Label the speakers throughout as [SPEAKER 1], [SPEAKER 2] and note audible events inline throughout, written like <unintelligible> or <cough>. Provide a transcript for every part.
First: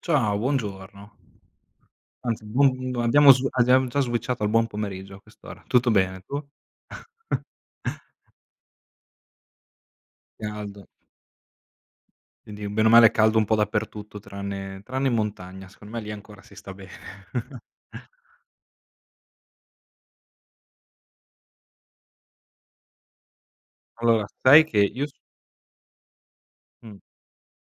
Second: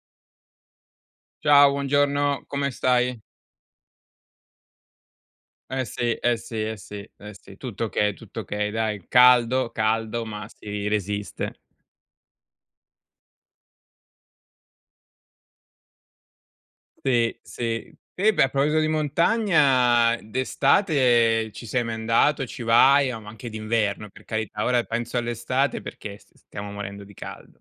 [SPEAKER 1] Ciao, buongiorno.
[SPEAKER 2] Ciao, buongiorno!
[SPEAKER 1] Anzi buon
[SPEAKER 2] Come
[SPEAKER 1] mhmm,
[SPEAKER 2] stai?
[SPEAKER 1] abbiamo s abbiamo già switchato al buon pomeriggio a quest'ora.
[SPEAKER 2] Eh
[SPEAKER 1] Tutto
[SPEAKER 2] sì,
[SPEAKER 1] bene,
[SPEAKER 2] eh
[SPEAKER 1] tu?
[SPEAKER 2] sì, eh sì, eh sì, tutto
[SPEAKER 1] <chuckles>
[SPEAKER 2] okay, tutto okay, dai, caldo, caldo, ma si
[SPEAKER 1] Caldo.
[SPEAKER 2] resiste.
[SPEAKER 1] Quindi bene o male è caldo un po' dappertutto tranne tranne in montagna, secondo me, lì ancora si sta bene.
[SPEAKER 2] Sì, sì.
[SPEAKER 1] <chuckles>
[SPEAKER 2] Eh beh, a proposito di montagna, d'estate ci sei mai andato, ci vai? Oh, ma anche d'inverno, per
[SPEAKER 1] Allora sai
[SPEAKER 2] carità,
[SPEAKER 1] che
[SPEAKER 2] ora
[SPEAKER 1] io s
[SPEAKER 2] penso all'estate perché s stiamo
[SPEAKER 1] Mh.
[SPEAKER 2] morendo di caldo.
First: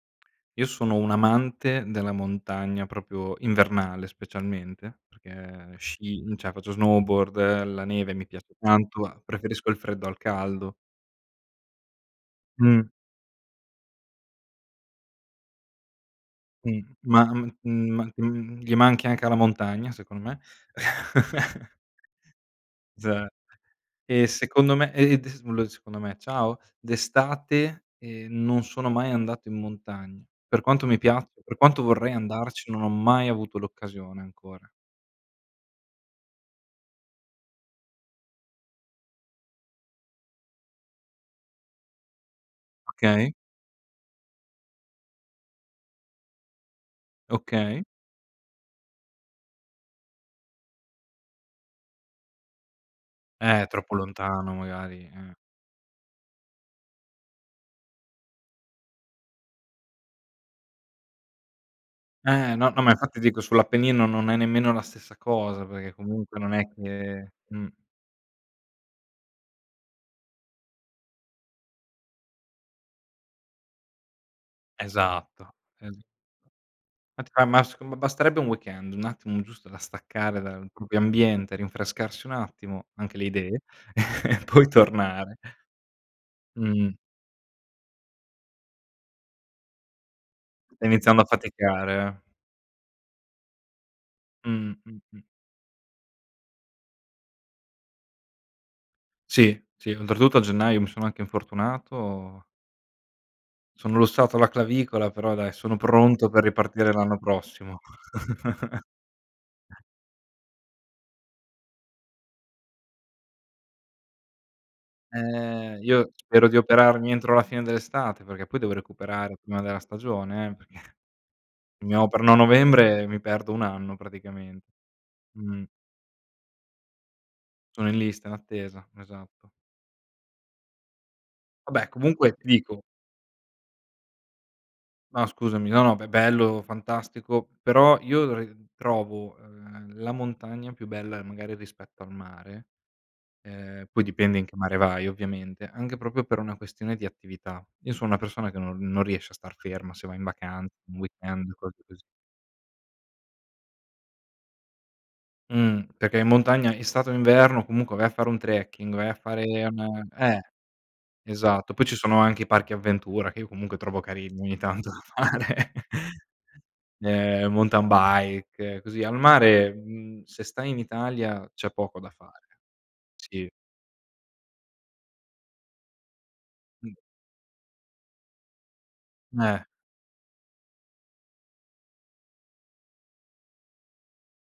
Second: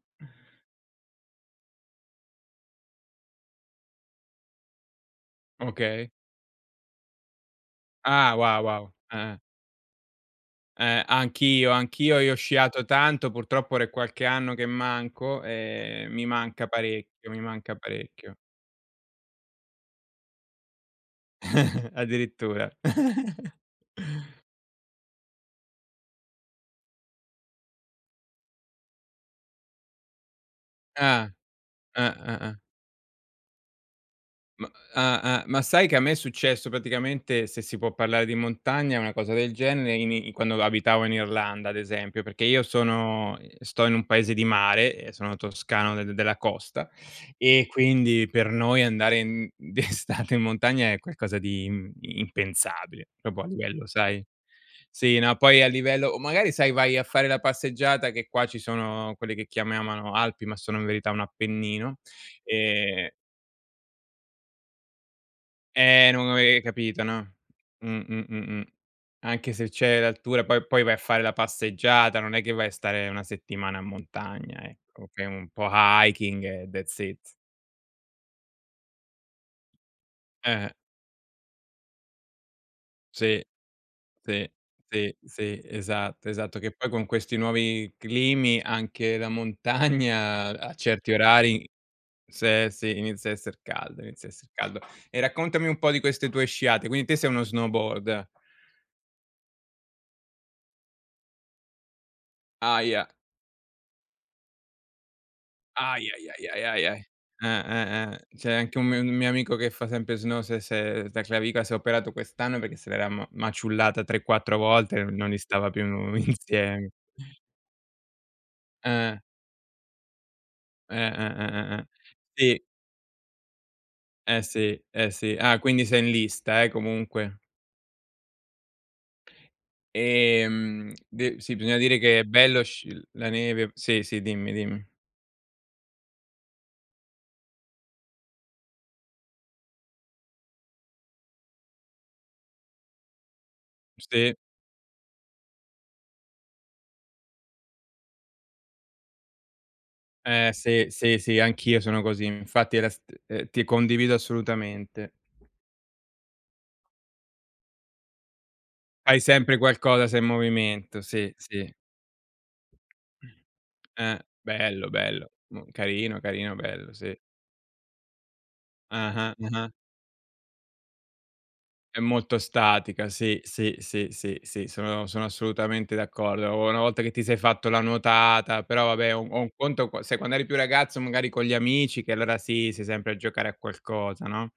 [SPEAKER 1] Io sono un amante della montagna proprio invernale, specialmente, perché
[SPEAKER 2] Okay.
[SPEAKER 1] sci cioè faccio snowboard, la neve mi
[SPEAKER 2] Ah,
[SPEAKER 1] piace
[SPEAKER 2] wow, wow. Eh,
[SPEAKER 1] tanto,
[SPEAKER 2] eh.
[SPEAKER 1] preferisco il freddo al caldo.
[SPEAKER 2] Eh, anch'io, anch'io. Io ho sciato
[SPEAKER 1] Mh.
[SPEAKER 2] tanto, purtroppo ora è qualche anno che manco e mi manca
[SPEAKER 1] Mh, ma
[SPEAKER 2] parecchio, mi manca
[SPEAKER 1] mhmm, ma,
[SPEAKER 2] parecchio.
[SPEAKER 1] mhmm, gli manchi anche alla montagna, secondo me. <chuckles>
[SPEAKER 2] <chuckles> Addirittura?
[SPEAKER 1] Già.
[SPEAKER 2] <chuckles>
[SPEAKER 1] E secondo me e <unintelligible> secondo me, ciao, d'estate, ehm, non sono mai andato in montagna, per quanto mi pia
[SPEAKER 2] Ah.
[SPEAKER 1] per quanto
[SPEAKER 2] Eh,
[SPEAKER 1] vorrei
[SPEAKER 2] eh, eh.
[SPEAKER 1] andarci, non ho mai avuto l'occasione ancora.
[SPEAKER 2] Ma ah-ah, ma sai che a me è successo praticamente, se si può parlare di montagna, una cosa del genere in i quando abitavo in Irlanda, ad esempio, perché io
[SPEAKER 1] Okay.
[SPEAKER 2] sono sto in un paese di mare e sono toscano de della costa e
[SPEAKER 1] Okay.
[SPEAKER 2] quindi per noi andare in d'estate in montagna è qualcosa di im impensabile, proprio a
[SPEAKER 1] Eh,
[SPEAKER 2] livello,
[SPEAKER 1] troppo
[SPEAKER 2] sai
[SPEAKER 1] lontano magari,
[SPEAKER 2] sì, no,
[SPEAKER 1] eh.
[SPEAKER 2] poi a livello o magari sai vai a fare la passeggiata che qua ci sono quelli che chiamano Alpi, ma sono in verità un Appennino,
[SPEAKER 1] Eh, no, no, ma
[SPEAKER 2] ehm
[SPEAKER 1] infatti dico sull'Appennino non è nemmeno la stessa cosa, perché
[SPEAKER 2] eh non
[SPEAKER 1] comunque non
[SPEAKER 2] avevi
[SPEAKER 1] è
[SPEAKER 2] capito,
[SPEAKER 1] che
[SPEAKER 2] no?
[SPEAKER 1] mh.
[SPEAKER 2] Mh, mh-mh, mh. Anche se c'è l'altura, poi poi vai a fare la passeggiata, non è che vai a stare una settimana in montagna, ecco, è un
[SPEAKER 1] Esatto,
[SPEAKER 2] po'
[SPEAKER 1] es
[SPEAKER 2] hiking e that's it.
[SPEAKER 1] <unintelligible> ma s basterebbe un weekend, un attimo giusto da staccare
[SPEAKER 2] Eh,
[SPEAKER 1] dal
[SPEAKER 2] eh.
[SPEAKER 1] proprio ambiente, rinfrescarsi un attimo, anche le
[SPEAKER 2] Sì,
[SPEAKER 1] idee <chuckles> e
[SPEAKER 2] sì,
[SPEAKER 1] poi
[SPEAKER 2] sì,
[SPEAKER 1] tornare.
[SPEAKER 2] sì, esatto, esatto, che poi
[SPEAKER 1] Mh-mh.
[SPEAKER 2] con questi nuovi climi anche la montagna a certi
[SPEAKER 1] Iniziando a
[SPEAKER 2] orari,
[SPEAKER 1] faticare, eh.
[SPEAKER 2] se sì, inizia a esser caldo, inizia a esser
[SPEAKER 1] Mh,
[SPEAKER 2] caldo. E
[SPEAKER 1] mh-mh.
[SPEAKER 2] raccontami un po' di queste tue sciate, quindi te sei uno snowboard.
[SPEAKER 1] Sì, sì, oltretutto a gennaio mi sono anche infortunato.
[SPEAKER 2] Ahia.
[SPEAKER 1] Sono lussato la clavicola, però, dai, sono
[SPEAKER 2] Ahi, ahi,
[SPEAKER 1] pronto per
[SPEAKER 2] ahi, ahi, ahi,
[SPEAKER 1] ripartire
[SPEAKER 2] ahi.
[SPEAKER 1] l'anno
[SPEAKER 2] Eh,
[SPEAKER 1] prossimo.
[SPEAKER 2] eh, eh. C'è anche un mi un mio amico che
[SPEAKER 1] <chuckles>
[SPEAKER 2] fa sempre snow, s'è s'è la clavicola, si è operato quest'anno perché se l'era ma maciullata 3-4 volte e non gli stava
[SPEAKER 1] Ehm,
[SPEAKER 2] più,
[SPEAKER 1] io
[SPEAKER 2] mhmm,
[SPEAKER 1] spero di
[SPEAKER 2] insieme.
[SPEAKER 1] operarmi entro la fine dell'estate perché poi devo
[SPEAKER 2] Eh.
[SPEAKER 1] recuperare prima della stagione, eh, perché
[SPEAKER 2] Eh, eh, eh, eh, eh,
[SPEAKER 1] mi operano a
[SPEAKER 2] sì.
[SPEAKER 1] novembre e mi perdo 1 anno
[SPEAKER 2] Eh
[SPEAKER 1] praticamen
[SPEAKER 2] sì, eh sì. Ah,
[SPEAKER 1] mh-mh.
[SPEAKER 2] quindi sei in lista, eh, comunque.
[SPEAKER 1] Sono in lista d'attesa, esatto.
[SPEAKER 2] Ehm, de sì,
[SPEAKER 1] Va
[SPEAKER 2] bisogna
[SPEAKER 1] beh,
[SPEAKER 2] dire che è
[SPEAKER 1] comunque, ti
[SPEAKER 2] bello
[SPEAKER 1] dico
[SPEAKER 2] sc uhm, la neve. Sì, sì, dimmi, dimm
[SPEAKER 1] No, scusami, no, no, be bello, fantastico, però io, uhm, trovo, ehm, la montagna più bella magari rispetto al mare, ehm, poi
[SPEAKER 2] Sì.
[SPEAKER 1] dipende in che mare vai, ovviamente, anche proprio per una questione di attività. Io so una persona che no non riesce a star ferma se va in
[SPEAKER 2] Eh
[SPEAKER 1] vacan
[SPEAKER 2] sì,
[SPEAKER 1] un
[SPEAKER 2] sì, sì,
[SPEAKER 1] weekend o cose
[SPEAKER 2] anch'io
[SPEAKER 1] così.
[SPEAKER 2] sono così, infatti era st ehm, ti condivido assolutamente.
[SPEAKER 1] Mhm, perché in montagna, estate o inverno, comunque vai a fare un trekking, vai a
[SPEAKER 2] Fai
[SPEAKER 1] fare
[SPEAKER 2] sempre
[SPEAKER 1] un
[SPEAKER 2] qualcosa, sei in
[SPEAKER 1] eh,
[SPEAKER 2] movimento, sì, sì.
[SPEAKER 1] esatto, poi ci sono anche i parchi avventura che io comunque trovo
[SPEAKER 2] Eh,
[SPEAKER 1] carini ogni
[SPEAKER 2] bello,
[SPEAKER 1] tanto
[SPEAKER 2] bello, mh,
[SPEAKER 1] fare,
[SPEAKER 2] carino, carino, bello, sì.
[SPEAKER 1] ehm, mountain bike, così al
[SPEAKER 2] Ah-ah, ah-ah.
[SPEAKER 1] mare, mhmm, se stai in Italia c'è poco
[SPEAKER 2] È
[SPEAKER 1] da
[SPEAKER 2] molto
[SPEAKER 1] fare.
[SPEAKER 2] statica, sì,
[SPEAKER 1] Sì.
[SPEAKER 2] sì, sì, sì, sì, sono sono assolutamente d'accordo, una
[SPEAKER 1] Mh.
[SPEAKER 2] volta che ti sei fatto la nuotata però, vabbè, o o un
[SPEAKER 1] Meh.
[SPEAKER 2] conto qua sai, quando eri più ragazzo magari con gli amici che, allora, sì, sei sempre a giocare a qualcosa, no?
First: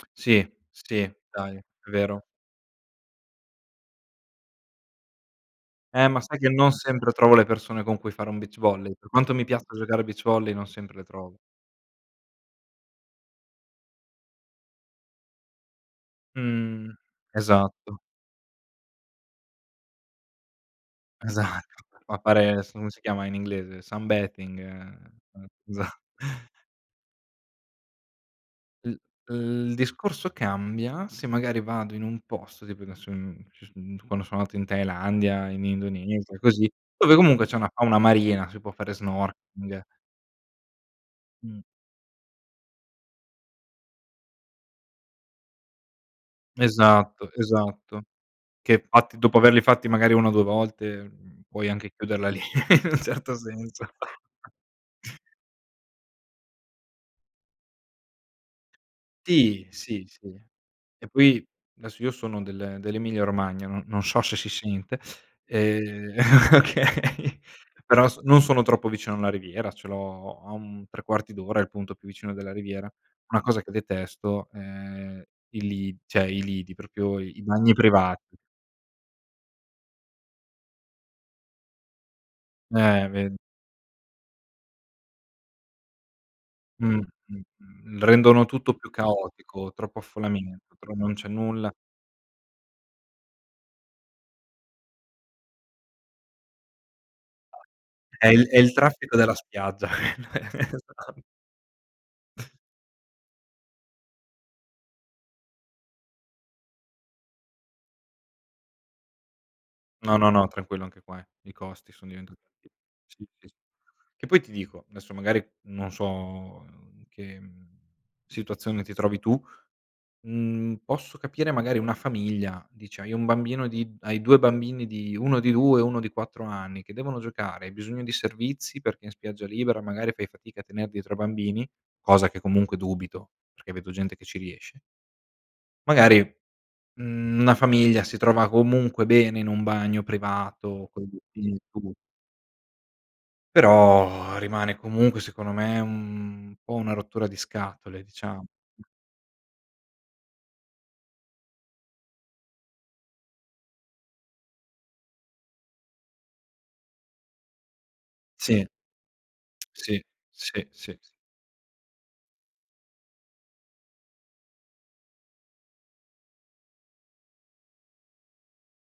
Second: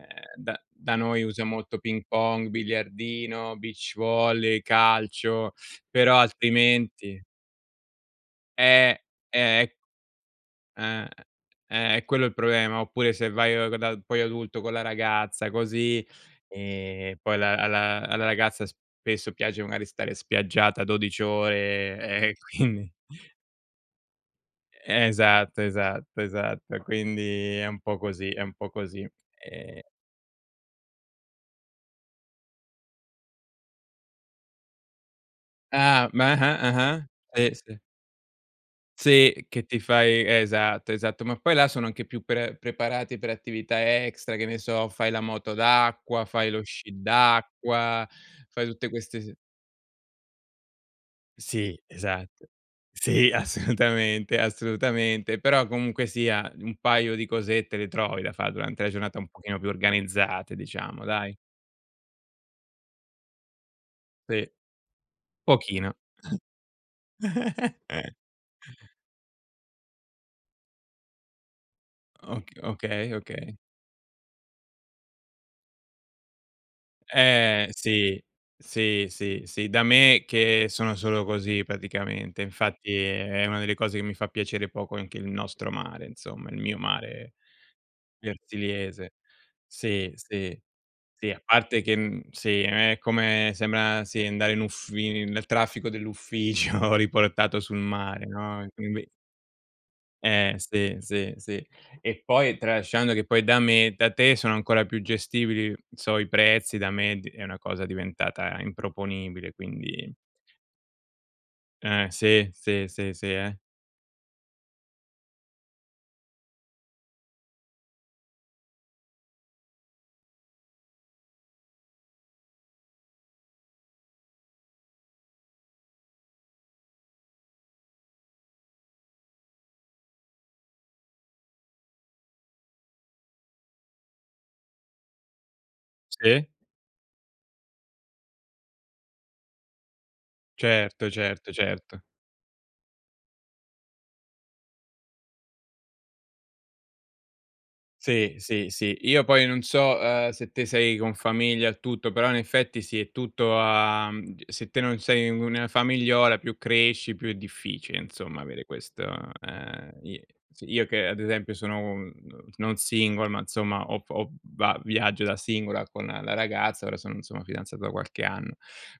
[SPEAKER 1] <clicks tongue> Sì,
[SPEAKER 2] da da
[SPEAKER 1] sì,
[SPEAKER 2] noi usa
[SPEAKER 1] dai,
[SPEAKER 2] molto
[SPEAKER 1] è
[SPEAKER 2] ping
[SPEAKER 1] vero.
[SPEAKER 2] pong, biliardino, beach volley, calcio, <sucks teeth>
[SPEAKER 1] Eh,
[SPEAKER 2] però
[SPEAKER 1] ma sai che non sempre
[SPEAKER 2] altrimenti
[SPEAKER 1] trovo le persone con cui fare un beach volley,
[SPEAKER 2] Eh,
[SPEAKER 1] per quanto mi
[SPEAKER 2] eh.
[SPEAKER 1] piaccia giocare a beach volley, non sempre le
[SPEAKER 2] Ah,
[SPEAKER 1] trovo.
[SPEAKER 2] eh, è quello il problema, oppure se vai proprio da, poi adulto con la ragazza, così,
[SPEAKER 1] Mhmm,
[SPEAKER 2] ehm, poi la
[SPEAKER 1] esatto.
[SPEAKER 2] alla alla ragazza spesso piace magari stare spiaggiata 12
[SPEAKER 1] Esatto,
[SPEAKER 2] ore,
[SPEAKER 1] a
[SPEAKER 2] ehm, e
[SPEAKER 1] fare, adesso
[SPEAKER 2] quindi.
[SPEAKER 1] come si chiama in inglese, sun bathing, eh
[SPEAKER 2] Esatto,
[SPEAKER 1] già.
[SPEAKER 2] esatto,
[SPEAKER 1] <breath>
[SPEAKER 2] esatto, quindi è un po' così, è un po'
[SPEAKER 1] L
[SPEAKER 2] così.
[SPEAKER 1] uhm, il
[SPEAKER 2] Ehm
[SPEAKER 1] discorso cambia se magari vado in un posto tipo adesso, uhm, ci s uhm, quando so andato in Thailandia, in
[SPEAKER 2] Ah, ma
[SPEAKER 1] Indonesia,
[SPEAKER 2] ah-ah,
[SPEAKER 1] così,
[SPEAKER 2] ah-ah,
[SPEAKER 1] dove comunque
[SPEAKER 2] sì,
[SPEAKER 1] c'è una
[SPEAKER 2] sì.
[SPEAKER 1] fauna marina, si può fare
[SPEAKER 2] Sì, che ti
[SPEAKER 1] snorkeling.
[SPEAKER 2] fai esatto, esatto, ma poi
[SPEAKER 1] Mh.
[SPEAKER 2] là sono anche più pre preparati per attività extra, che ne so, fai la moto d'acqua, fai lo sci
[SPEAKER 1] Esatto, esatto.
[SPEAKER 2] d'acqua, fai
[SPEAKER 1] Che
[SPEAKER 2] tutte
[SPEAKER 1] infatti
[SPEAKER 2] queste s
[SPEAKER 1] dopo averli fatti magari 1 o 2 volte, uhm, puoi
[SPEAKER 2] Sì,
[SPEAKER 1] anche chiuderla lì
[SPEAKER 2] esatto.
[SPEAKER 1] in un
[SPEAKER 2] Sì,
[SPEAKER 1] certo senso.
[SPEAKER 2] assolutamente, assolutamente, però, comunque sia, un paio di cosette le trovi da fa durante la giornata un pochino
[SPEAKER 1] Ti,
[SPEAKER 2] più
[SPEAKER 1] sì, sì.
[SPEAKER 2] organizzate, diciamo,
[SPEAKER 1] E
[SPEAKER 2] dai.
[SPEAKER 1] poi adesso io sono del dell'Emilia Romagna, no non sho she
[SPEAKER 2] Sì,
[SPEAKER 1] sci scente,
[SPEAKER 2] pochino.
[SPEAKER 1] ehm, okay però
[SPEAKER 2] <chuckles>
[SPEAKER 1] s non sono troppo vicino alla riviera, ce l'ho a un 3/4 d'ora il punto più vicino
[SPEAKER 2] Ok
[SPEAKER 1] della riviera.
[SPEAKER 2] okay,
[SPEAKER 1] Una
[SPEAKER 2] okay.
[SPEAKER 1] cosa che detesto è i li cioè i lidi, proprio i
[SPEAKER 2] Eh,
[SPEAKER 1] bagni privati.
[SPEAKER 2] sì, sì, sì, sì, da me che sono solo così, praticamente e, infatti,
[SPEAKER 1] Eh, ve
[SPEAKER 2] è una delle cose che mi fa piacere poco anche il nostro mare, insomma, il mio
[SPEAKER 1] Mh,
[SPEAKER 2] mare,
[SPEAKER 1] mh, mhmm rendono tutto più
[SPEAKER 2] versigliese.
[SPEAKER 1] caotico, troppo
[SPEAKER 2] Sì, sì,
[SPEAKER 1] affollamento, tromo non c'è
[SPEAKER 2] sì, a
[SPEAKER 1] nulla.
[SPEAKER 2] parte che, mhmm, sì, è come sembra, sì, andare in uffi nel traffico dell' ufficio riportato sul mare,
[SPEAKER 1] È il è
[SPEAKER 2] no, e
[SPEAKER 1] il
[SPEAKER 2] quindi
[SPEAKER 1] traffico della spiaggia quello
[SPEAKER 2] Eh,
[SPEAKER 1] esa
[SPEAKER 2] sì, sì, sì. E poi
[SPEAKER 1] <laughs>
[SPEAKER 2] tralasciando che poi da me e da te sono ancora più gestibili, n so i prezzi da me è di è una cosa diventata improponibile, quindi.
[SPEAKER 1] No, no, no, tranquillo anche qua eh. I costi son
[SPEAKER 2] Eh,
[SPEAKER 1] diventati,
[SPEAKER 2] sì,
[SPEAKER 1] alti
[SPEAKER 2] sì, sì,
[SPEAKER 1] sì,
[SPEAKER 2] sì,
[SPEAKER 1] sì.
[SPEAKER 2] eh.
[SPEAKER 1] Che poi ti dico, adesso magari non so, mhmm, in che, mhmm, situazione ti trovi tu, mhmm, posso capire magari una famiglia, dici hai 1 bambino di hai 2 bambini di 1 di 2 e 1 di 4 anni, che devono giocare, hai bisogno di servizi perché in spiaggia libera magari fai fatica a tener dietro a bambini, cosa che comunque dubito, perché vedo gente che ci riesce. Magari,
[SPEAKER 2] Sì?
[SPEAKER 1] mhmm, una famiglia si trova comunque bene in un bagno privato.
[SPEAKER 2] Certo, certo,
[SPEAKER 1] <unintelligible>
[SPEAKER 2] certo.
[SPEAKER 1] Però, <exhales> rimane comunque, secondo me, un po' una rottura di scatole,
[SPEAKER 2] Sì,
[SPEAKER 1] diciamo.
[SPEAKER 2] sì, sì. Io poi non so, uhm, se te sei con famiglia, il tutto, però in effetti sì, è tutto a, mhmm, ge se te non sei un famigliola più cresci, più è difficile, insomma, avere
[SPEAKER 1] Sì.
[SPEAKER 2] questo, ehm,
[SPEAKER 1] Sì,
[SPEAKER 2] i
[SPEAKER 1] sì,
[SPEAKER 2] sì, io
[SPEAKER 1] sì,
[SPEAKER 2] che
[SPEAKER 1] s
[SPEAKER 2] ad esempio sono un, non single, ma, insomma, ho f ho va viaggio da singola con la ragazza, ora sono insomma fidanzato da qualche anno.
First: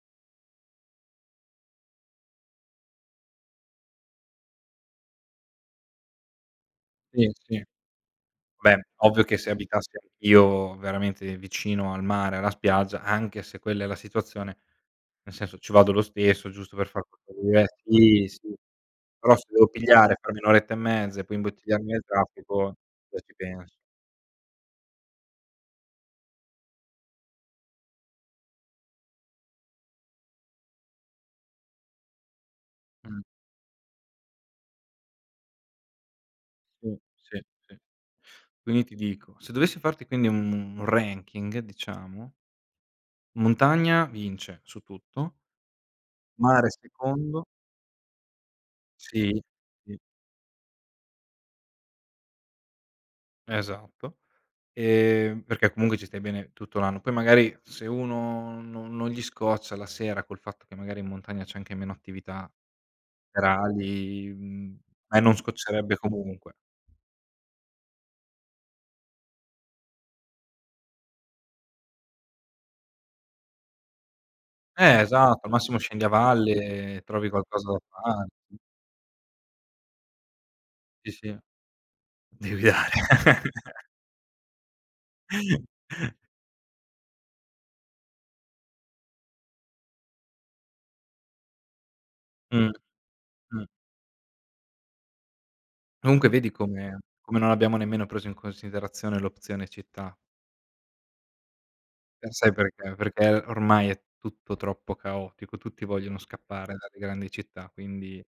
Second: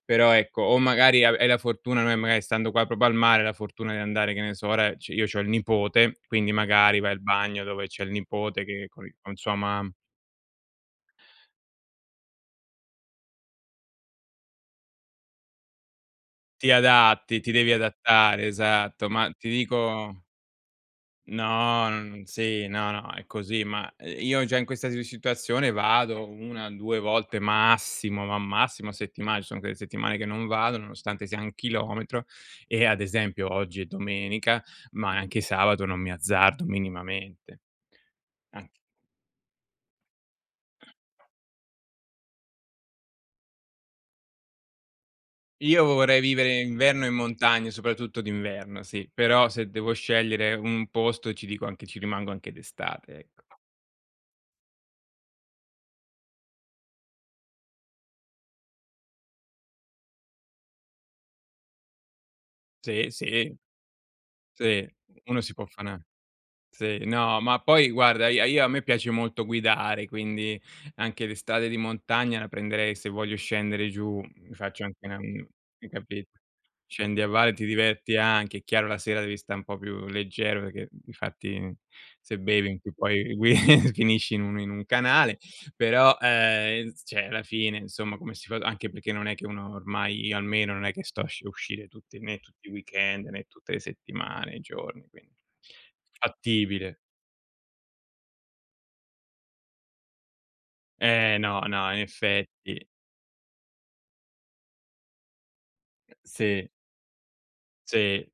[SPEAKER 2] Però, ecco, o magari ave hai la fortuna, no, e magari stando qua, proprio al mare, la fortuna di andare, che ne so, ora ci io c'ho il nipote, quindi magari vai al
[SPEAKER 1] Sì, sì.
[SPEAKER 2] bagno dove c'è il nipote
[SPEAKER 1] Beh,
[SPEAKER 2] che con i
[SPEAKER 1] ovvio
[SPEAKER 2] con
[SPEAKER 1] che se
[SPEAKER 2] sua
[SPEAKER 1] abitassi
[SPEAKER 2] mam
[SPEAKER 1] anch'io, veramente, vicino al mare, alla spiaggia, anche se quella è la situazione, nel senso, ci vado lo stesso,
[SPEAKER 2] Ti
[SPEAKER 1] giusto per fare qualco
[SPEAKER 2] adatti, ti
[SPEAKER 1] <unintelligible>
[SPEAKER 2] devi
[SPEAKER 1] sì,
[SPEAKER 2] adattare,
[SPEAKER 1] sì.
[SPEAKER 2] esatto. Ma,
[SPEAKER 1] Però se
[SPEAKER 2] ti
[SPEAKER 1] devo pigliare, e
[SPEAKER 2] dico
[SPEAKER 1] farmi 1 oretta e mezza e poi imbottigliarmi
[SPEAKER 2] No, no,
[SPEAKER 1] nel
[SPEAKER 2] non sì,
[SPEAKER 1] traffico,
[SPEAKER 2] no, no
[SPEAKER 1] <unintelligible>
[SPEAKER 2] è
[SPEAKER 1] ci
[SPEAKER 2] così.
[SPEAKER 1] pens
[SPEAKER 2] Ma, uhm, io già in questa siu situazione vado 1, 2 volte massimo, ma massimo a settimane, ci sono quelle settimane che non vado, nonostante sia 1 chilometro e, ad
[SPEAKER 1] Mh.
[SPEAKER 2] esempio, oggi è domenica, ma anche sabato non mi azzardo
[SPEAKER 1] Sì, sì,
[SPEAKER 2] minimamente.
[SPEAKER 1] sì.
[SPEAKER 2] An
[SPEAKER 1] Quindi ti dico, se dovessi farti, quindi, un ranking, diciamo montagna vince su tutto.
[SPEAKER 2] Io vorrei vivere
[SPEAKER 1] Mare
[SPEAKER 2] inverno in
[SPEAKER 1] secondo.
[SPEAKER 2] montagna, soprattutto d'inverno, sì,
[SPEAKER 1] Sì?
[SPEAKER 2] però se devo
[SPEAKER 1] I
[SPEAKER 2] scegliere un posto ti dico anche ci rimango anche d'estate, ecco.
[SPEAKER 1] Esatto. Ehm, perché comunque ci stai bene tutto l'anno, poi magari se uno no non gli scoccia la sera, col fatto che magari in montagna c'è anche meno attività
[SPEAKER 2] Sì, sì.
[SPEAKER 1] serali, mhmm,
[SPEAKER 2] Sì,
[SPEAKER 1] e non
[SPEAKER 2] uno si può fa
[SPEAKER 1] scoccerebbe
[SPEAKER 2] una
[SPEAKER 1] comunque.
[SPEAKER 2] sì, no, ma poi guarda ia io a me piace molto guidare, quindi anche le strade di montagna la prenderei se voglio scendere giù, mi faccio
[SPEAKER 1] Eh,
[SPEAKER 2] anche una
[SPEAKER 1] esatto,
[SPEAKER 2] mhmm,
[SPEAKER 1] al massimo
[SPEAKER 2] hai
[SPEAKER 1] scendi a
[SPEAKER 2] capi
[SPEAKER 1] valle e
[SPEAKER 2] scendi a
[SPEAKER 1] trovi
[SPEAKER 2] valle, ti
[SPEAKER 1] qualcosa da
[SPEAKER 2] diverti
[SPEAKER 1] fare.
[SPEAKER 2] anche, è chiaro la sera devi sta n po' più leggero perché,
[SPEAKER 1] Sì,
[SPEAKER 2] di
[SPEAKER 1] sì.
[SPEAKER 2] fatti, se
[SPEAKER 1] Di
[SPEAKER 2] bevi in
[SPEAKER 1] guidare.
[SPEAKER 2] cui poi gui
[SPEAKER 1] <chuckles>
[SPEAKER 2] <chuckles> finisci in un in un canale.
[SPEAKER 1] <chuckles>
[SPEAKER 2] Però, ehm, inz cioè, la fine, insomma, come si fa anche perché, non è che uno ormai io almeno non è che sto a sci uscire tutti né tutti i
[SPEAKER 1] Mh.
[SPEAKER 2] weekend, né
[SPEAKER 1] Mh.
[SPEAKER 2] tutte le settimane, i giorni, quin
[SPEAKER 1] Comunque, vedi
[SPEAKER 2] fattibile.
[SPEAKER 1] come come non abbiamo nemmeno preso in considerazione l'opzione città?
[SPEAKER 2] Eh, no, no, in
[SPEAKER 1] E sai
[SPEAKER 2] effetti.
[SPEAKER 1] perché? Perché ormai è tutto troppo caotico. Tutti vogliono
[SPEAKER 2] Sì.
[SPEAKER 1] scappare dalle grandi città, quindi
[SPEAKER 2] Sì.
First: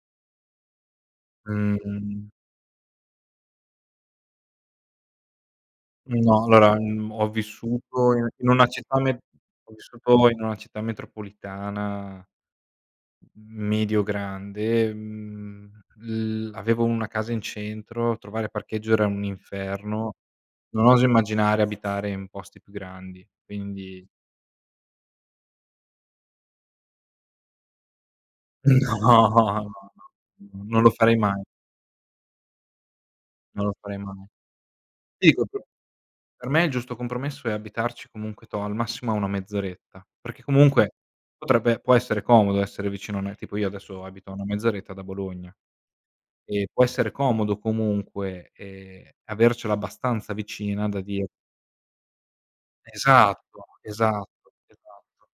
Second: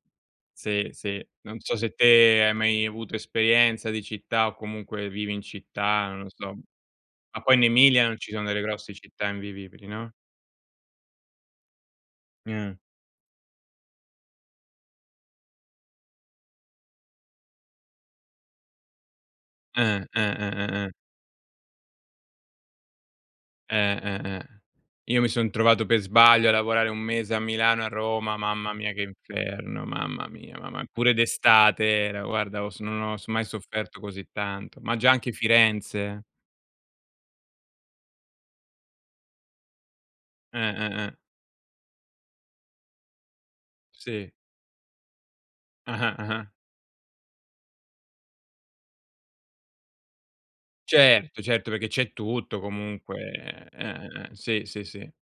[SPEAKER 2] Sì, sì. Non so se
[SPEAKER 1] Mh-mh.
[SPEAKER 2] te hai mai avuto esperienza di città, o comunque vivi in città, non lo
[SPEAKER 1] No.
[SPEAKER 2] so.
[SPEAKER 1] Allora, uhm, ho
[SPEAKER 2] Ma poi in Emilia,
[SPEAKER 1] vissuto
[SPEAKER 2] non
[SPEAKER 1] in
[SPEAKER 2] ci sono
[SPEAKER 1] in
[SPEAKER 2] delle
[SPEAKER 1] una
[SPEAKER 2] grosse
[SPEAKER 1] città me
[SPEAKER 2] città
[SPEAKER 1] ho
[SPEAKER 2] invivibili, no?
[SPEAKER 1] vissuto in una città metropolitana.
[SPEAKER 2] <unintelligible>
[SPEAKER 1] M medio grande, uhm, l avevo una casa in centro, trovare parcheggio era un
[SPEAKER 2] Eh,
[SPEAKER 1] inferno,
[SPEAKER 2] eh, eh,
[SPEAKER 1] non
[SPEAKER 2] eh, eh.
[SPEAKER 1] oso immaginare abitare in posti più grandi,
[SPEAKER 2] Eh,
[SPEAKER 1] quindi
[SPEAKER 2] eh, eh. Io mi son trovato per sbaglio, a lavorare 1 mese a Milano e a Roma, mamma mia, che
[SPEAKER 1] No, no,
[SPEAKER 2] inferno! Mamma mia,
[SPEAKER 1] n non
[SPEAKER 2] mam
[SPEAKER 1] lo
[SPEAKER 2] Pure
[SPEAKER 1] farei mai.
[SPEAKER 2] d'estate era guarda ho s non ho mai
[SPEAKER 1] Non lo farei
[SPEAKER 2] sofferto
[SPEAKER 1] mai.
[SPEAKER 2] così tanto. Ma già anche
[SPEAKER 1] Sì <unintelligible>
[SPEAKER 2] Firenze.
[SPEAKER 1] per me il giusto compromesso, è abitarci comunque, toh, al massimo a una mezz'oretta, perché
[SPEAKER 2] Eh,
[SPEAKER 1] comunque,
[SPEAKER 2] eh, eh.
[SPEAKER 1] potrebbe può essere comodo essere vicino a <unintelligible> tipo io adesso, abito
[SPEAKER 2] Sì.
[SPEAKER 1] a una mezz'oretta da Bologna.
[SPEAKER 2] Ah-ah, ah-ah.
[SPEAKER 1] E può essere comodo comunque, ehm, avercela abbastanza vicina da dire
[SPEAKER 2] Certo, certo, perché c'è tutto
[SPEAKER 1] Esatto,
[SPEAKER 2] comunque, eh, eh,
[SPEAKER 1] esatto,
[SPEAKER 2] eh. Sì, sì, sì.
[SPEAKER 1] esatto.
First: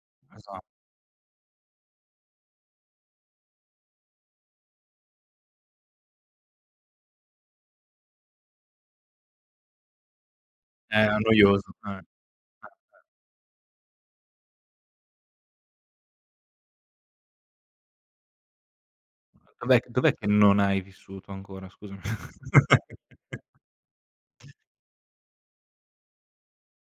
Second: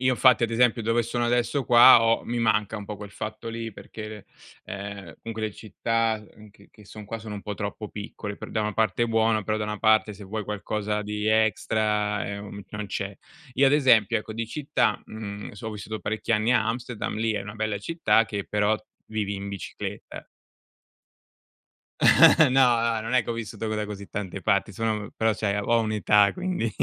[SPEAKER 2] Io infatti ad
[SPEAKER 1] Esa
[SPEAKER 2] esempio, dove sono adesso qua, ho mi manca un po' quel fatto lì perché, de ehm, comunque le città, uhm, che che son qua, sono un po' troppo piccole. Per da una parte è buono, però da una parte se vuoi qualcosa
[SPEAKER 1] Eh è
[SPEAKER 2] di
[SPEAKER 1] noioso, eh. Eh, eh.
[SPEAKER 2] extra, uhm, non c'è. Io ad esempio, ecco di città, mhmm, so ho vissuto parecchi anni a Amsterdam, lì è una bella città che però vivi in
[SPEAKER 1] Ma dov'è che dov'è
[SPEAKER 2] bicicletta.
[SPEAKER 1] che non hai vissuto ancora, scusami?
[SPEAKER 2] <chuckles> No, no, non è che ho vissuto, co da così tante
[SPEAKER 1] <chuckles>
[SPEAKER 2] parti sono però cioè ho un'età, quindi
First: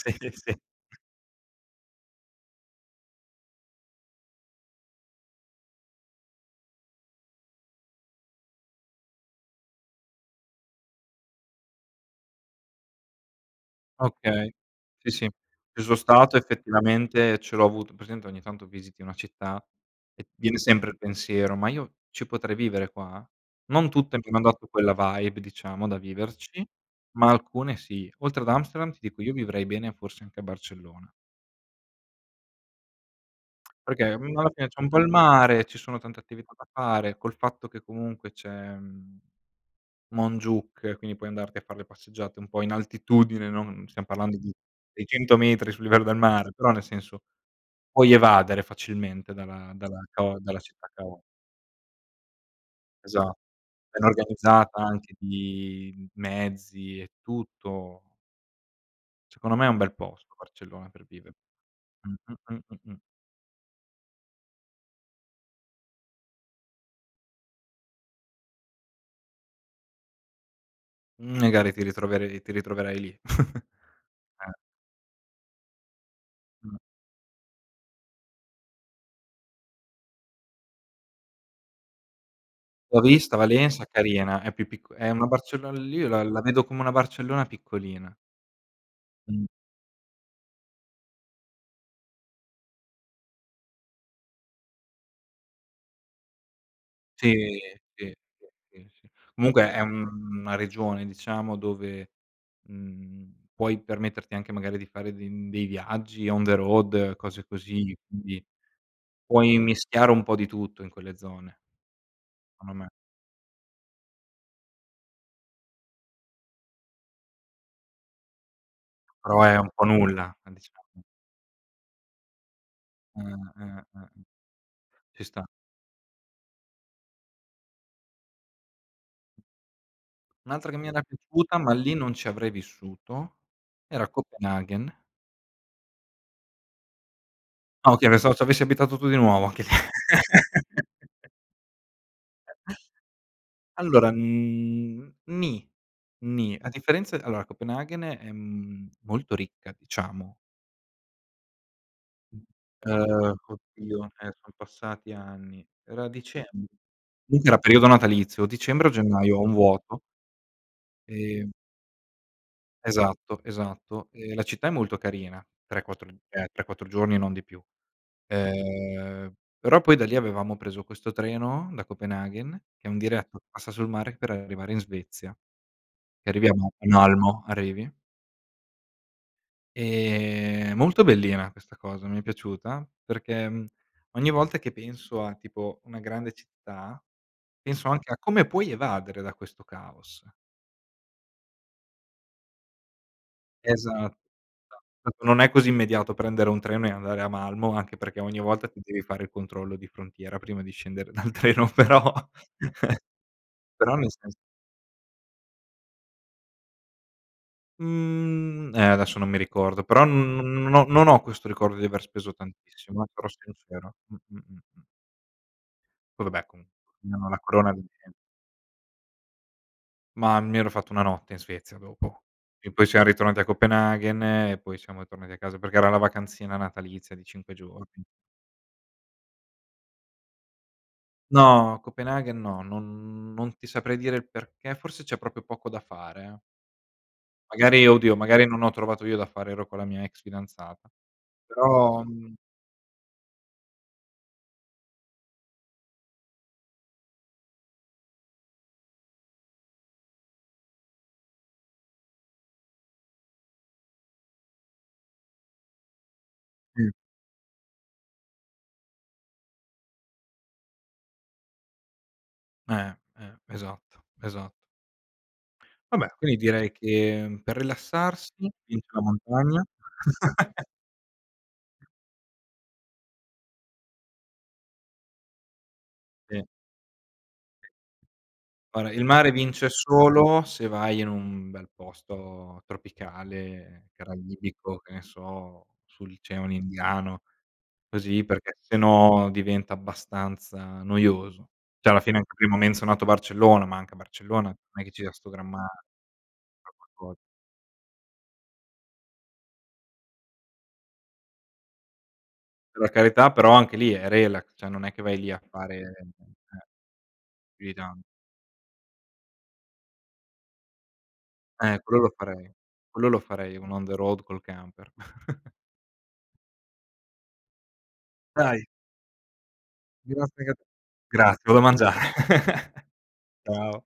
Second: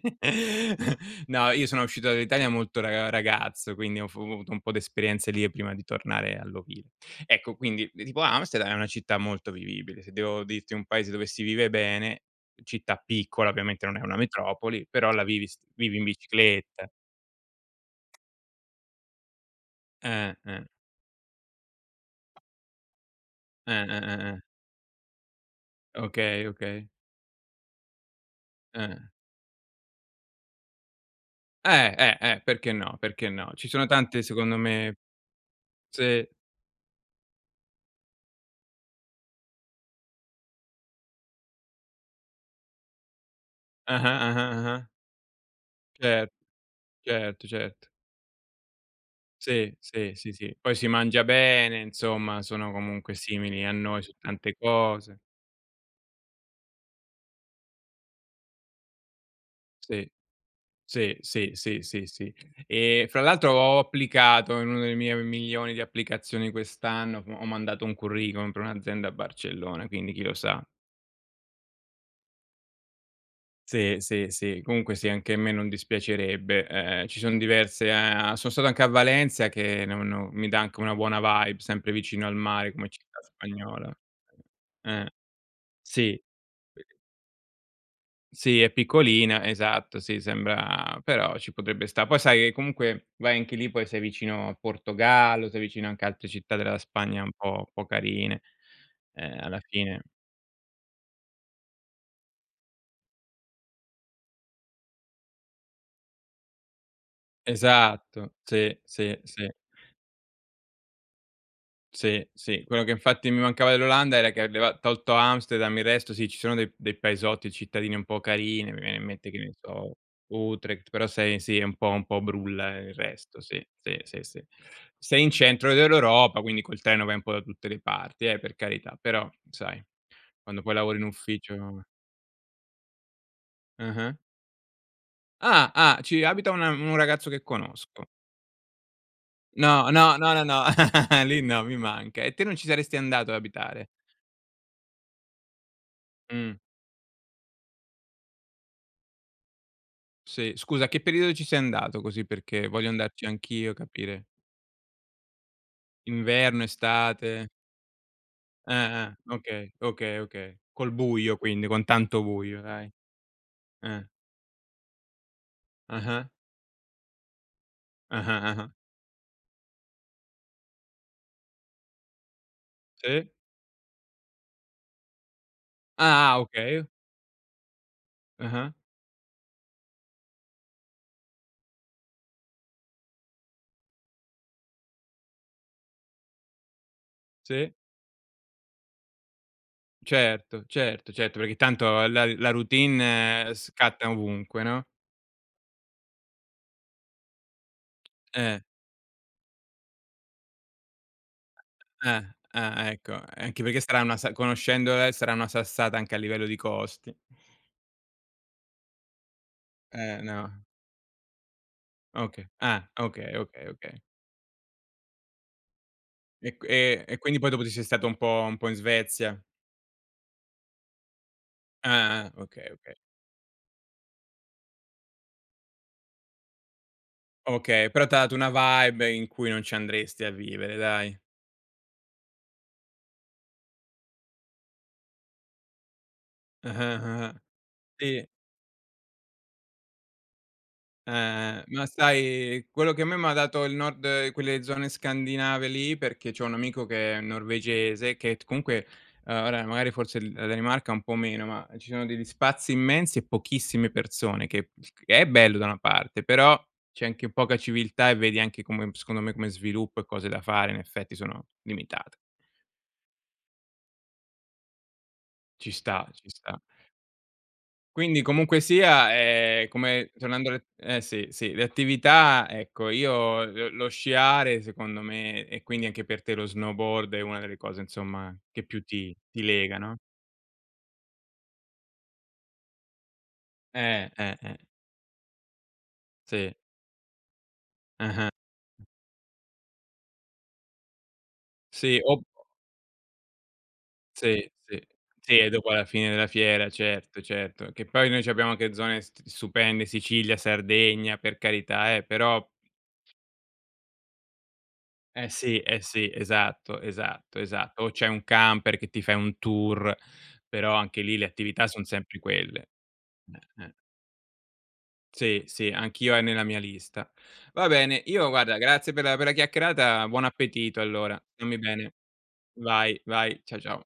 [SPEAKER 1] Sì, sì, sì.
[SPEAKER 2] <giggles> No, io sono uscito dall'Italia molto ra ragazzo, quindi ho f ho avuto un po' d'esperienze lì, prima di tornare all'ovile. Ecco quindi, tipo Amsterdam, è una città molto vivibile. Se devo dirti un paese dove si vive bene, città piccola ovviamente, non è una
[SPEAKER 1] Okay,
[SPEAKER 2] metropoli,
[SPEAKER 1] sì,
[SPEAKER 2] però la
[SPEAKER 1] sì.
[SPEAKER 2] vivi s
[SPEAKER 1] Ci son
[SPEAKER 2] vivi in
[SPEAKER 1] stato
[SPEAKER 2] bicicletta.
[SPEAKER 1] effettivamente, ce l'ho avuto hai presente ogni tanto visiti una città e
[SPEAKER 2] Eh,
[SPEAKER 1] viene
[SPEAKER 2] eh.
[SPEAKER 1] sempre il pensiero, ma io ci potrei vivere qua?
[SPEAKER 2] Eh,
[SPEAKER 1] Non
[SPEAKER 2] eh,
[SPEAKER 1] tutte, mi
[SPEAKER 2] eh, eh.
[SPEAKER 1] hanno dato quella vibe, diciamo da
[SPEAKER 2] Okay,
[SPEAKER 1] viverci,
[SPEAKER 2] okay.
[SPEAKER 1] ma alcune sì. Oltre ad Amsterdam, ti
[SPEAKER 2] Eh.
[SPEAKER 1] dico io vivrei bene, forse anche a Barcellona.
[SPEAKER 2] Eh, eh, eh. Perché no? Perché no? Ci
[SPEAKER 1] <smacks lips>
[SPEAKER 2] sono
[SPEAKER 1] Perché,
[SPEAKER 2] tante,
[SPEAKER 1] mhmm, alla
[SPEAKER 2] secondo
[SPEAKER 1] fine, c'è un
[SPEAKER 2] me
[SPEAKER 1] po' il mare, ci sono tante
[SPEAKER 2] Sì.
[SPEAKER 1] attività da fare, col fatto che, comunque, c'è, mhmm, Montjuïc, quindi puoi andarti a far' le passeggiate un po' in altitudine, non stiam
[SPEAKER 2] Ah-ah,
[SPEAKER 1] parlando
[SPEAKER 2] ah-ah,
[SPEAKER 1] di
[SPEAKER 2] ah-ah.
[SPEAKER 1] 600 metri sul livello del
[SPEAKER 2] Cer
[SPEAKER 1] mare, però, nel senso,
[SPEAKER 2] certo, certo.
[SPEAKER 1] puoi evadere facilmente dalla
[SPEAKER 2] Sì,
[SPEAKER 1] dalla
[SPEAKER 2] sì, sì,
[SPEAKER 1] cao
[SPEAKER 2] sì.
[SPEAKER 1] dalla
[SPEAKER 2] Poi
[SPEAKER 1] città
[SPEAKER 2] si
[SPEAKER 1] cao
[SPEAKER 2] mangia bene, insomma, sono comunque
[SPEAKER 1] Esa
[SPEAKER 2] simili a noi
[SPEAKER 1] ben
[SPEAKER 2] su tante
[SPEAKER 1] organizzata, anche
[SPEAKER 2] cose.
[SPEAKER 1] di mezzi e tutto. Secondo me, è un bel
[SPEAKER 2] Sì,
[SPEAKER 1] posto Barcellona, per
[SPEAKER 2] sì,
[SPEAKER 1] vivere.
[SPEAKER 2] sì, sì, sì,
[SPEAKER 1] Mh,
[SPEAKER 2] sì.
[SPEAKER 1] mh, mh, mh, mh.
[SPEAKER 2] Ehm, fra l'altro, ho applicato in uno delle mie milioni di applicazioni quest'anno, ho mandato un curriculum per un'azienda a Barcellona, quindi chi lo sa.
[SPEAKER 1] Magari ti ritrover ti ritroverai lì. <chuckles>
[SPEAKER 2] Sì, sì,
[SPEAKER 1] Eh.
[SPEAKER 2] sì. Comunque, sì, anche a me non dispiacerebbe,
[SPEAKER 1] Mh.
[SPEAKER 2] ehm, ci son diverse, uhm sono stato anche a Valencia, che no no mi dà anche una buona vibe, sempre vicino al mare come
[SPEAKER 1] L'ho
[SPEAKER 2] città
[SPEAKER 1] vista Valencia,
[SPEAKER 2] spagnola.
[SPEAKER 1] carina. È più picco è
[SPEAKER 2] Eh,
[SPEAKER 1] una Barcello li io
[SPEAKER 2] sì.
[SPEAKER 1] la vedo come una Barcellona piccolina.
[SPEAKER 2] Sì, è piccolina,
[SPEAKER 1] Mh.
[SPEAKER 2] esatto, sì, sembra però ci potrebbe sta'. Poi, sai, ehm, comunque, vai anche lì, poi sei vicino al Portogallo, sei vicino anche a altre città della Spagna,
[SPEAKER 1] Sì,
[SPEAKER 2] un po' un po'
[SPEAKER 1] sì,
[SPEAKER 2] carine,
[SPEAKER 1] sì, sì.
[SPEAKER 2] uhm, alla
[SPEAKER 1] Comunque, è,
[SPEAKER 2] fine.
[SPEAKER 1] mhmm, una regione, diciamo, dove, mhmm, puoi permetterti anche, magari, di fare de dei viaggi on the road, cose così,
[SPEAKER 2] Esatto.
[SPEAKER 1] quindi,
[SPEAKER 2] Sì, sì, sì.
[SPEAKER 1] puoi mischiare un po' di tutto in quelle zone.
[SPEAKER 2] Sì, sì.
[SPEAKER 1] Cono
[SPEAKER 2] Quello
[SPEAKER 1] me.
[SPEAKER 2] che infatti mi mancava dell'Olanda era che leva tolto Amsterdam, il resto, sì, ci sono dei dei paesotti, cittadini un po' carini, mi viene in mente, che
[SPEAKER 1] Però
[SPEAKER 2] ne
[SPEAKER 1] è un po'
[SPEAKER 2] so,
[SPEAKER 1] nulla, dicia
[SPEAKER 2] Utrecht, però sei sì, è un po' un po' brulla il
[SPEAKER 1] Mh,
[SPEAKER 2] resto, sì,
[SPEAKER 1] mh,
[SPEAKER 2] sì,
[SPEAKER 1] mh, mh,
[SPEAKER 2] sì, sì. Sei
[SPEAKER 1] ci
[SPEAKER 2] in
[SPEAKER 1] sta.
[SPEAKER 2] centro dell'Europa, quindi col treno vai un po' da tutte le parti, eh, per carità, però, sai, quando
[SPEAKER 1] Un'altra
[SPEAKER 2] poi
[SPEAKER 1] che mi
[SPEAKER 2] lavori
[SPEAKER 1] era
[SPEAKER 2] in ufficio
[SPEAKER 1] piaciuta, ma lì non ci avrei vissuto, era
[SPEAKER 2] Ah-ah.
[SPEAKER 1] Copenaghen.
[SPEAKER 2] Ah, ah ci abita una un ragazzo che
[SPEAKER 1] Ah,
[SPEAKER 2] conosco.
[SPEAKER 1] okay, pensavo ci avessi abitato tu di nuovo, anche l
[SPEAKER 2] No, no, no, no, no, <chuckles>
[SPEAKER 1] <chuckles>
[SPEAKER 2] lì no, mi manca e te non ci saresti andato ad abitare?
[SPEAKER 1] Allora, mhmm, ni, ni,
[SPEAKER 2] Mh.
[SPEAKER 1] a differenza allora, Copenaghen, ehm, è molto ricca, diciamo.
[SPEAKER 2] Sì, scusa, che periodo ci sei andato così perché voglio andarci
[SPEAKER 1] Uhm,
[SPEAKER 2] anch'io e
[SPEAKER 1] oddio,
[SPEAKER 2] capire.
[SPEAKER 1] ehm sono passati anni. Era dicem
[SPEAKER 2] Inverno, estate?
[SPEAKER 1] comunque era periodo natalizio, o dicembre o
[SPEAKER 2] Ah-ah.
[SPEAKER 1] gennaio, ho un
[SPEAKER 2] Okay,
[SPEAKER 1] vuoto.
[SPEAKER 2] okay, okay, col buio,
[SPEAKER 1] Ehm
[SPEAKER 2] quindi con tanto buio, dai.
[SPEAKER 1] Esatto,
[SPEAKER 2] Eh.
[SPEAKER 1] esatto. Ehm, la città è molto carina, tre, quattro uhm,
[SPEAKER 2] Ah-ah.
[SPEAKER 1] 3-4 giorni e non di più.
[SPEAKER 2] Ah-ah, ah-ah.
[SPEAKER 1] Uhm, però poi da lì avevamo preso questo treno, da Copenaghen, che è un
[SPEAKER 2] Sì?
[SPEAKER 1] diretto che passa sul mare per arrivare in Svezia.
[SPEAKER 2] Ah-ah,
[SPEAKER 1] Arriviamo a
[SPEAKER 2] okay.
[SPEAKER 1] Malmo, arrivi
[SPEAKER 2] Ah-ah.
[SPEAKER 1] ehm, molto bellina questa cosa, mi è piaciuta, perché ogni volta che penso a, tipo, una grande città,
[SPEAKER 2] Sì?
[SPEAKER 1] penso anche a come puoi evadere da questo caos.
[SPEAKER 2] Certo, certo, certo, perché tanto la la routine
[SPEAKER 1] Esa
[SPEAKER 2] scatta ovunque, no?
[SPEAKER 1] esa non è così immediato prendere un treno e andare a Malmo, anche perché, ogni
[SPEAKER 2] Eh.
[SPEAKER 1] volta, ti devi fare il controllo di frontiera prima di scendere dal treno, però
[SPEAKER 2] Eh, eh,
[SPEAKER 1] <chuckles>
[SPEAKER 2] ecco, anche perché
[SPEAKER 1] però
[SPEAKER 2] sarà
[SPEAKER 1] nel
[SPEAKER 2] una sa
[SPEAKER 1] sens
[SPEAKER 2] conoscendole sarà una sassata anche a livello di costi.
[SPEAKER 1] Mhmm, eh, adesso non mi ricordo. Però n
[SPEAKER 2] Eh,
[SPEAKER 1] no
[SPEAKER 2] no.
[SPEAKER 1] non ho non ho questo ricordo di aver speso
[SPEAKER 2] Okay. Ah,
[SPEAKER 1] tantissimo, eh, sarò
[SPEAKER 2] okay, okay,
[SPEAKER 1] sincero
[SPEAKER 2] okay.
[SPEAKER 1] mh, mh, mh, mh. Poi vabbè
[SPEAKER 2] E q
[SPEAKER 1] comun
[SPEAKER 2] e e
[SPEAKER 1] no, la
[SPEAKER 2] quindi poi dopo ti
[SPEAKER 1] corona di
[SPEAKER 2] sei stato,
[SPEAKER 1] me
[SPEAKER 2] un po' un po' in Svezia.
[SPEAKER 1] Mah, mi ero fatto 1 notte in Svezia dopo.
[SPEAKER 2] Ah, ah, okay,
[SPEAKER 1] E poi
[SPEAKER 2] okay.
[SPEAKER 1] siam ritornati a Copenaghen, e poi siamo tornati a casa, perché era la vacanzina natalizia di 5
[SPEAKER 2] Okay,
[SPEAKER 1] giorni.
[SPEAKER 2] però t'ha dato una vibe in cui non ci andresti a vivere, dai.
[SPEAKER 1] No, Copenaghen no, non non ti saprei dire il perché, forse c'è proprio poco da fare, eh.
[SPEAKER 2] Ah-ah, ah,
[SPEAKER 1] Magari oddio,
[SPEAKER 2] sì.
[SPEAKER 1] magari non ho trovato io da fare, ero con la mia ex fidanzata.
[SPEAKER 2] Eh, eh. Ma
[SPEAKER 1] Però, mhmm
[SPEAKER 2] sai quello, che a me m'ha dato, il nord quelle zone scandinave lì, perché c'ho un amico che è norvegese che t comunque, uhm, ora magari forse l la Danimarca un po' meno, ma ci sono degli spazi immensi e pochissime persone, che che è bello da una parte, però,
[SPEAKER 1] Mh.
[SPEAKER 2] c'è anche poca civiltà, e vedi anche come m secondo me come sviluppo e cose da fare, in effetti, sono limitat
[SPEAKER 1] Eh, eh, esatto, esat
[SPEAKER 2] Ci
[SPEAKER 1] Vabbè,
[SPEAKER 2] sta, ci
[SPEAKER 1] quindi
[SPEAKER 2] sta.
[SPEAKER 1] direi che per
[SPEAKER 2] Quindi,
[SPEAKER 1] rilassarsi,
[SPEAKER 2] comunque
[SPEAKER 1] vince la
[SPEAKER 2] sia,
[SPEAKER 1] montagna.
[SPEAKER 2] è come tornando
[SPEAKER 1] <chuckles>
[SPEAKER 2] alle eh sì, sì, le attività, ecco, io lo lo sciare secondo me e quindi anche per te
[SPEAKER 1] Sì.
[SPEAKER 2] lo snowboard, è una delle cose insomma, che più
[SPEAKER 1] Guarda il
[SPEAKER 2] ti
[SPEAKER 1] mare
[SPEAKER 2] ti
[SPEAKER 1] vince
[SPEAKER 2] lega no.
[SPEAKER 1] solo se vai in un bel posto tropicale,
[SPEAKER 2] Eh, eh, eh.
[SPEAKER 1] caraibico, che ne so, sull'oceano
[SPEAKER 2] Sì.
[SPEAKER 1] indiano, così,
[SPEAKER 2] Ah-ah.
[SPEAKER 1] perché se no diventa abbastanza noioso. Cioè,
[SPEAKER 2] Sì,
[SPEAKER 1] alla fine
[SPEAKER 2] ob
[SPEAKER 1] anche prima ho menzionato Barcellona, ma anche a Barcellona
[SPEAKER 2] Sì,
[SPEAKER 1] non
[SPEAKER 2] sì.
[SPEAKER 1] è che ci sia 'sto
[SPEAKER 2] Sì
[SPEAKER 1] gran
[SPEAKER 2] e
[SPEAKER 1] ma
[SPEAKER 2] dopo, alla fine della fiera,
[SPEAKER 1] <unintelligible>
[SPEAKER 2] certo, certo, che poi noi c'abbiamo anche zone st stupende, Sicilia, Sardegna, per carità eh, però
[SPEAKER 1] E la carità, però anche lì è relax, cioè non è che vai
[SPEAKER 2] Eh
[SPEAKER 1] lì a
[SPEAKER 2] sì,
[SPEAKER 1] fare
[SPEAKER 2] eh sì,
[SPEAKER 1] eh.
[SPEAKER 2] esatto, esatto,
[SPEAKER 1] Più di
[SPEAKER 2] esatto, o
[SPEAKER 1] tan
[SPEAKER 2] c'è un camper che ti fai un tour, però anche lì, le attività
[SPEAKER 1] Eh,
[SPEAKER 2] son
[SPEAKER 1] quello lo
[SPEAKER 2] sempre
[SPEAKER 1] farei.
[SPEAKER 2] quelle.
[SPEAKER 1] Quello lo farei,
[SPEAKER 2] Eh, eh.
[SPEAKER 1] un on the road, col camper.
[SPEAKER 2] Sì,
[SPEAKER 1] <chuckles>
[SPEAKER 2] sì, anch'io, è nella mia lista. Va bene, io guarda
[SPEAKER 1] Dai.
[SPEAKER 2] grazie per la per la chiacchierata. Buon
[SPEAKER 1] <unintelligible>
[SPEAKER 2] appetito allora.
[SPEAKER 1] Gra
[SPEAKER 2] Stammi
[SPEAKER 1] devo
[SPEAKER 2] bene.
[SPEAKER 1] mangiare. <chuckles>
[SPEAKER 2] Vai, vai. Ciao ciao.
[SPEAKER 1] Ciao.